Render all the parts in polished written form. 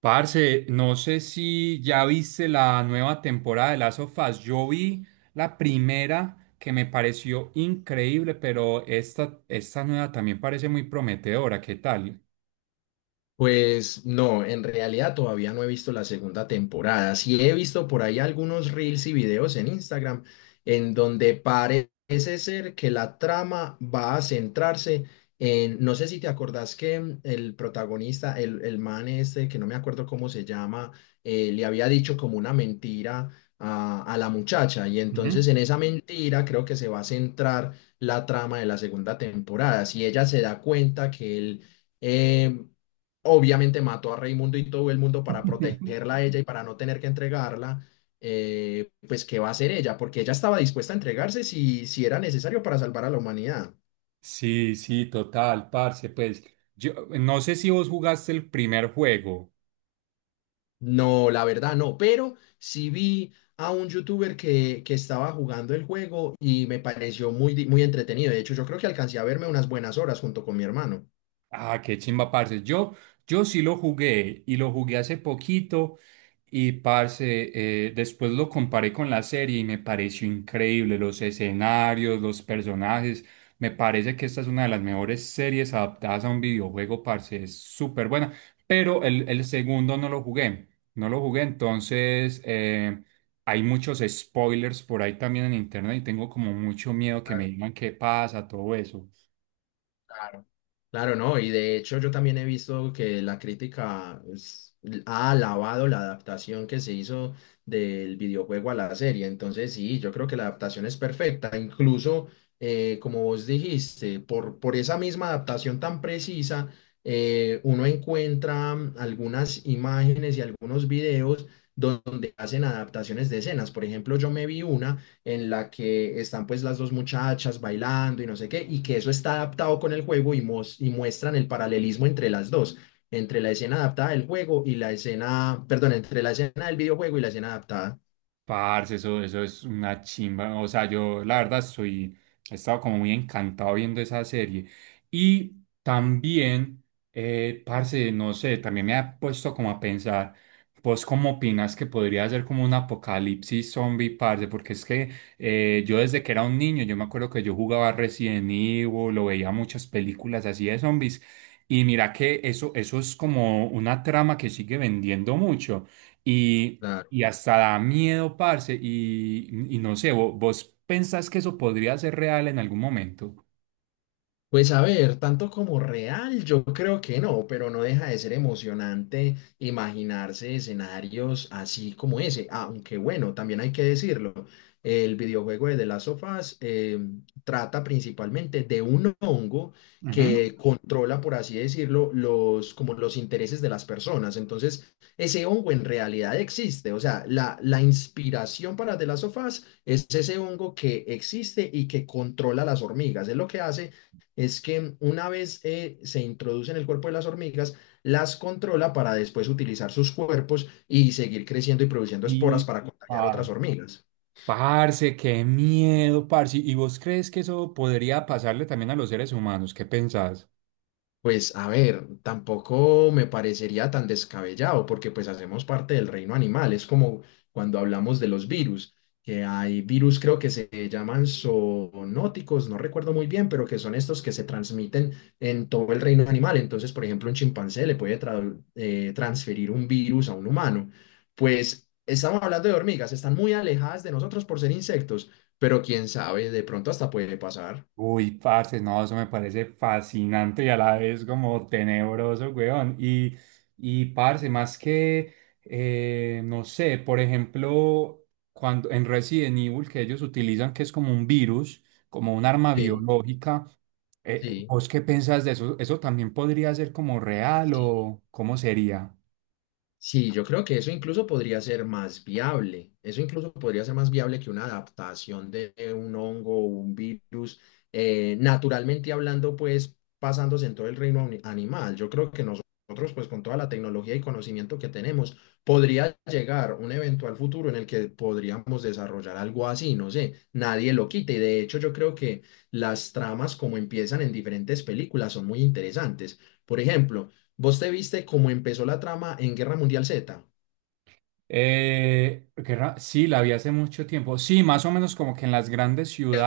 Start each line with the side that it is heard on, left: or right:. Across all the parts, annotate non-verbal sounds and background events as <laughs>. right: Parce, no sé si ya viste la nueva temporada de Last of Us. Yo vi la primera que me pareció increíble, pero esta nueva también parece muy prometedora. ¿Qué tal?
left: Pues no, en realidad todavía no he visto la segunda temporada. Sí he visto por ahí algunos reels y videos en Instagram en donde parece ser que la trama va a centrarse en, no sé si te acordás que el protagonista, el man este, que no me acuerdo cómo se llama, le había dicho como una mentira a la muchacha y
right: Ujú.
left: entonces en esa mentira creo que se va a centrar la trama de la segunda temporada. Si ella se da cuenta que él... em, obviamente mató a Raimundo y todo el mundo para protegerla a ella y para no tener que entregarla, pues ¿qué va a hacer ella? Porque ella estaba dispuesta a entregarse si era necesario para salvar a la humanidad.
right: Sí, sí, total, parce. Pues yo no sé si vos jugaste el primer juego.
left: No, la verdad no, pero sí vi a un youtuber que estaba jugando el juego y me pareció muy entretenido. De hecho, yo creo que alcancé a verme unas buenas horas junto con mi hermano.
right: Ah, qué chimba, parce. Yo sí lo jugué y lo jugué hace poquito y, parce, después lo comparé con la serie y me pareció increíble los escenarios, los personajes. Me parece que esta es una de las mejores series adaptadas a un videojuego, parce. Es súper buena, pero el segundo no lo jugué. No lo jugué, entonces hay muchos spoilers por ahí también en internet y tengo como mucho miedo que me digan qué pasa, todo eso.
left: Claro. Claro, no, y de hecho yo también he visto que ha alabado la adaptación que se hizo del videojuego a la serie, entonces sí, yo creo que la adaptación es perfecta, incluso como vos dijiste, por esa misma adaptación tan precisa, uno encuentra algunas imágenes y algunos videos donde hacen adaptaciones de escenas, por ejemplo, yo me vi una en la que están pues las dos muchachas bailando y no sé qué, y que eso está adaptado con el juego y muestran el paralelismo entre las dos, entre la escena adaptada del juego y la escena, perdón, entre la escena del videojuego y la escena adaptada.
right: Parce, eso es una chimba. O sea, yo la verdad soy, he estado como muy encantado viendo esa serie. Y también, parce, no sé, también me ha puesto como a pensar, ¿vos cómo opinas que podría ser como un apocalipsis zombie, parce? Porque es que yo desde que era un niño, yo me acuerdo que yo jugaba Resident Evil, lo veía muchas películas así de zombies. Y mira que eso es como una trama que sigue vendiendo mucho. Y y hasta da miedo, parce, y no sé, vos ¿pensás que eso podría ser real en algún momento?
left: Pues a ver, tanto como real, yo creo que no, pero no deja de ser emocionante imaginarse escenarios así como ese. Aunque bueno, también hay que decirlo, el videojuego de The Last of Us trata principalmente de un hongo
right: Ujú.
left: que controla, por así decirlo, como los intereses de las personas. Entonces, ese hongo en realidad existe. O sea, la inspiración para The Last of Us es ese hongo que existe y que controla las hormigas. Es lo que hace es que una vez se introduce en el cuerpo de las hormigas, las controla para después utilizar sus cuerpos y seguir creciendo y produciendo esporas
right: Y,
left: para contagiar otras
right: ah,
left: hormigas.
right: parce, qué miedo, parce, ¿y vos crees que eso podría pasarle también a los seres humanos? ¿Qué pensás?
left: Pues a ver, tampoco me parecería tan descabellado porque pues hacemos parte del reino animal. Es como cuando hablamos de los virus, que hay virus creo que se llaman zoonóticos, no recuerdo muy bien, pero que son estos que se transmiten en todo el reino animal. Entonces, por ejemplo, un chimpancé le transferir un virus a un humano. Pues estamos hablando de hormigas, están muy alejadas de nosotros por ser insectos, pero quién sabe, de pronto hasta puede pasar.
right: Uy, parce, no, eso me parece fascinante y a la vez como tenebroso, weón. Y parce, más que, no sé, por ejemplo, cuando en Resident Evil, que ellos utilizan que es como un virus, como un arma
left: Sí,
right: biológica,
left: sí,
right: ¿vos qué pensás de eso? ¿Eso también podría ser como real
left: sí.
right: o cómo sería?
left: Sí, yo creo que eso incluso podría ser más viable. Eso incluso podría ser más viable que una adaptación de un hongo o un virus, naturalmente hablando, pues pasándose en todo el animal. Yo creo que nosotros, pues con toda la tecnología y conocimiento que tenemos, podría llegar un eventual futuro en el que podríamos desarrollar algo así, no sé, nadie lo quite. Y de hecho, yo creo que las tramas como empiezan en diferentes películas son muy interesantes. Por ejemplo, ¿vos te viste cómo empezó la trama en Guerra Mundial Z?
right: Sí, la vi hace mucho tiempo. Sí, más o menos como que en las grandes
left: Es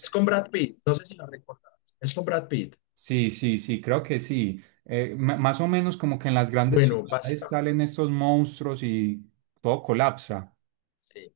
left: es con Brad Pitt, no sé si la recordás. Es con Brad Pitt.
right: Sí, sí, sí, creo que sí. Más o menos como que en las grandes
left: Bueno,
right: ciudades
left: básicamente,
right: salen estos monstruos y todo colapsa.
left: sí.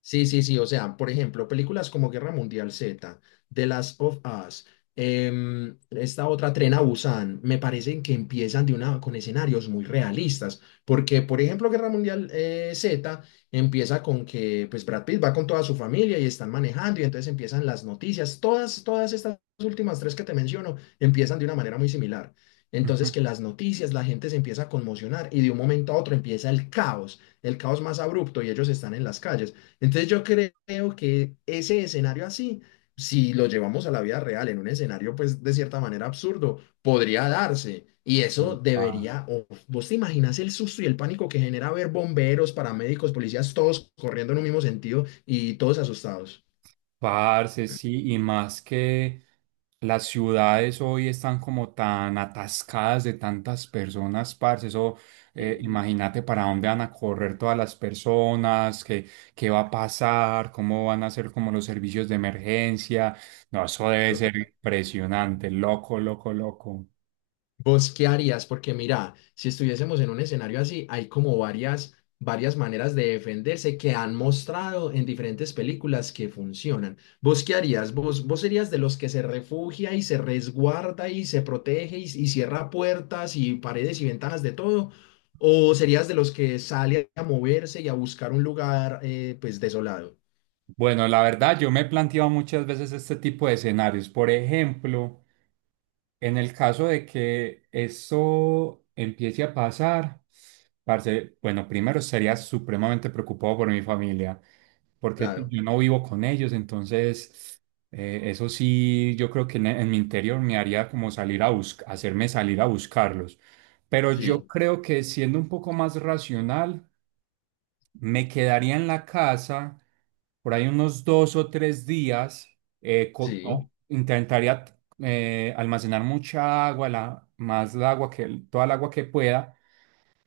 left: Sí, sí, sí. O sea, por ejemplo, películas como Guerra Mundial Z, The Last of Us, esta otra Tren a Busan, me parecen que empiezan de una, con escenarios muy realistas. Porque, por ejemplo, Guerra Mundial Z empieza con que pues, Brad Pitt va con toda su familia y están manejando, y entonces empiezan las noticias. Todas estas últimas tres que te menciono empiezan de una manera muy similar.
right: Ujú.
left: Entonces, que las noticias, la gente se empieza a conmocionar y de un momento a otro empieza el caos más abrupto y ellos están en las calles. Entonces yo creo que ese escenario así, si lo llevamos a la vida real, en un escenario pues de cierta manera absurdo, podría darse. Y eso
right: <laughs> Pa-
left: debería, o vos te imaginas el susto y el pánico que genera ver bomberos, paramédicos, policías, todos corriendo en un mismo sentido y todos asustados.
right: Parce, sí, y más que las ciudades hoy están como tan atascadas de tantas personas, parce, eso,
left: Sí.
right: imagínate para dónde van a correr todas las personas, qué, qué va a pasar, cómo van a ser como los servicios de emergencia. No, eso debe ser
left: Total.
right: impresionante, loco, loco, loco.
left: ¿Vos qué harías? Porque mira, si estuviésemos en un escenario así, hay como varias maneras de defenderse que han mostrado en diferentes películas que funcionan. ¿Vos qué harías? Vos serías de los que se refugia y se resguarda y se protege y cierra puertas y paredes y ventanas de todo? ¿O serías de los que sale a moverse y a buscar un lugar pues desolado?
right: Bueno, la verdad, yo me he planteado muchas veces este tipo de escenarios. Por ejemplo, en el caso de que eso empiece a pasar, parce, bueno, primero sería supremamente preocupado por mi familia, porque pues,
left: Claro,
right: yo no vivo con ellos, entonces eso sí, yo creo que en mi interior me haría como salir a buscar, hacerme salir a buscarlos. Pero yo
left: sí,
right: creo que siendo un poco más racional. Me quedaría en la casa por ahí unos dos o tres días.
left: sí.
right: No, intentaría almacenar mucha agua, la, más la agua que, toda el agua que pueda.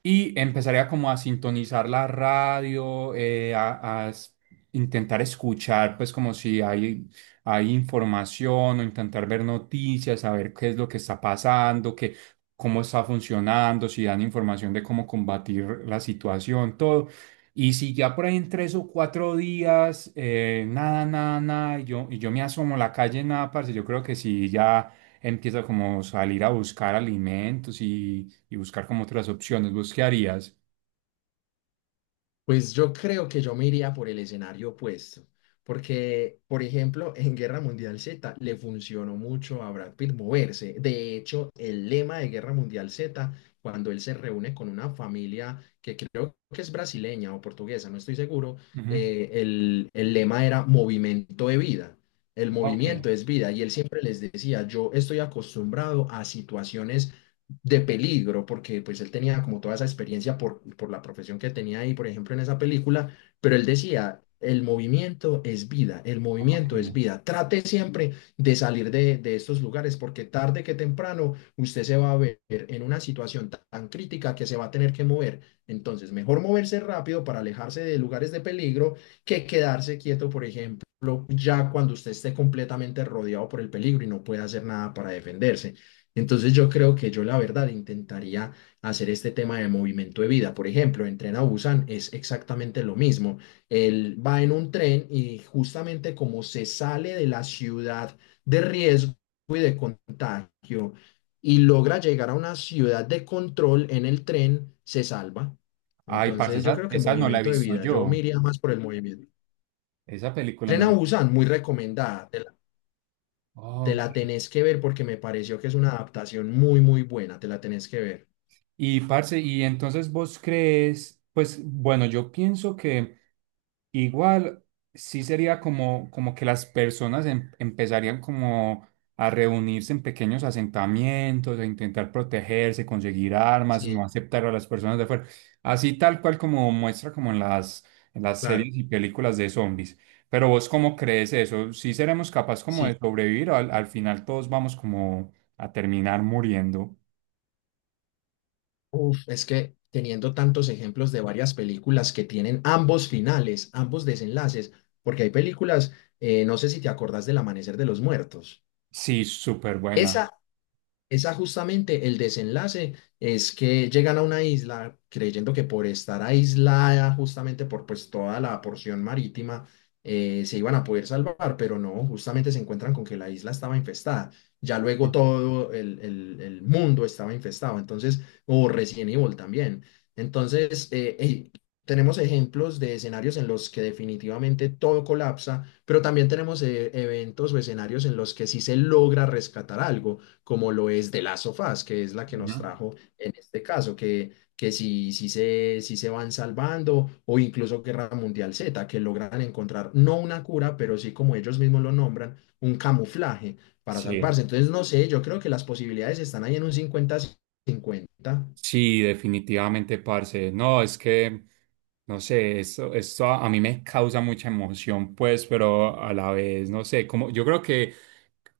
right: Y empezaría como a sintonizar la radio, intentar escuchar, pues como si hay, hay información o intentar ver noticias, saber qué es lo que está pasando, qué, cómo está funcionando, si dan información de cómo combatir la situación, todo. Y si ya por ahí en tres o cuatro días, nada, nada, nada, y yo me asomo a la calle, nada, parce, yo creo que sí, ya empiezo como salir a buscar alimentos y buscar como otras opciones. ¿Vos qué harías?
left: Pues yo creo que yo me iría por el escenario opuesto, porque, por ejemplo, en Guerra Mundial Z le funcionó mucho a Brad Pitt moverse. De hecho, el lema de Guerra Mundial Z, cuando él se reúne con una familia que creo que es brasileña o portuguesa, no estoy seguro,
right: Ujú.
left: el lema era movimiento de vida. El
right: Ok,
left: movimiento es vida y él siempre les decía, yo estoy acostumbrado a situaciones de peligro, porque pues él tenía como toda esa experiencia por la profesión que tenía ahí, por ejemplo, en esa película, pero él decía, el movimiento es vida, el
right: ok.
left: movimiento es vida, trate siempre de salir de estos lugares, porque tarde que temprano usted se va a ver en una situación tan crítica que se va a tener que mover. Entonces, mejor moverse rápido para alejarse de lugares de peligro que quedarse quieto, por ejemplo, ya cuando usted esté completamente rodeado por el peligro y no pueda hacer nada para defenderse. Entonces yo creo que yo la verdad intentaría hacer este tema de movimiento de vida. Por ejemplo, en Tren a Busan es exactamente lo mismo. Él va en un tren y justamente como se sale de la ciudad de riesgo y de contagio y logra llegar a una ciudad de control en el tren, se salva.
right: Ay, parce,
left: Entonces yo
right: esa,
left: creo que
right: esa no la he
left: movimiento de
right: visto
left: vida, yo me
right: yo.
left: iría más por el movimiento.
right: Esa película no
left: Tren a
right: la he visto.
left: Busan, muy recomendada. Te
right: Ok.
left: la tenés que ver porque me pareció que es una adaptación muy buena. Te la tenés que ver.
right: Y parce, y entonces vos crees, pues bueno, yo pienso que igual sí sería como, como que las personas empezarían como a reunirse en pequeños asentamientos, a intentar protegerse, conseguir armas, no
left: Sí,
right: aceptar a las personas de fuera, así tal cual como muestra como en las
left: claro,
right: series y películas de zombies. ¿Pero vos cómo crees eso? ¿Sí seremos capaz como
left: sí.
right: de sobrevivir o al, al final todos vamos como a terminar muriendo?
left: Uf, es que teniendo tantos ejemplos de varias películas que tienen ambos finales, ambos desenlaces, porque hay películas, no sé si te acordás del Amanecer de los Muertos.
right: Sí, súper buena.
left: esa Esa justamente el desenlace es que llegan a una isla creyendo que por estar aislada justamente por pues toda la porción marítima se iban a poder salvar, pero no, justamente se encuentran con que la isla estaba infestada. Ya luego todo el mundo estaba infestado, entonces, o Resident Evil también. Entonces, tenemos ejemplos de escenarios en los que definitivamente todo colapsa, pero también tenemos eventos o escenarios en los que sí se logra rescatar algo como lo es de las sofás, que es la que
right: Ujú.
left: nos trajo en este caso, que si, si, se, si se van salvando o incluso Guerra Mundial Z, que logran encontrar no una cura, pero sí como ellos mismos lo nombran, un camuflaje para
right: Sí.
left: salvarse. Entonces, no sé, yo creo que las posibilidades están ahí en un 50/50.
right: Sí, definitivamente, parce. No, es que, no sé, esto a mí me causa mucha emoción, pues, pero a la vez, no sé, como yo creo que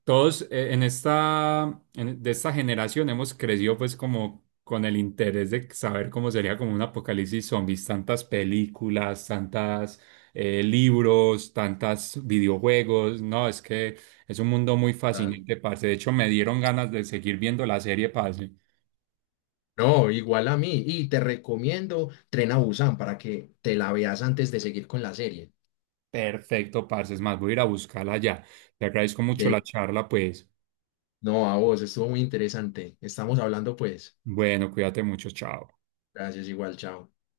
right: todos en esta, de esta generación hemos crecido, pues, como con el interés de saber cómo sería como un apocalipsis zombies, tantas películas, tantas libros, tantas videojuegos. No, es que es un mundo muy
left: Dale.
right: fascinante, parce. De hecho, me dieron ganas de seguir viendo la serie, parce.
left: No, igual a mí. Y te recomiendo Tren a Busan para que te la veas antes de seguir con la serie.
right: Perfecto, parce. Es más, voy a ir a buscarla ya. Te agradezco mucho
left: De...
right: la charla, pues.
left: No, a vos, estuvo muy interesante. Estamos hablando pues.
right: Bueno, cuídate mucho, chao.
left: Gracias, igual, chao.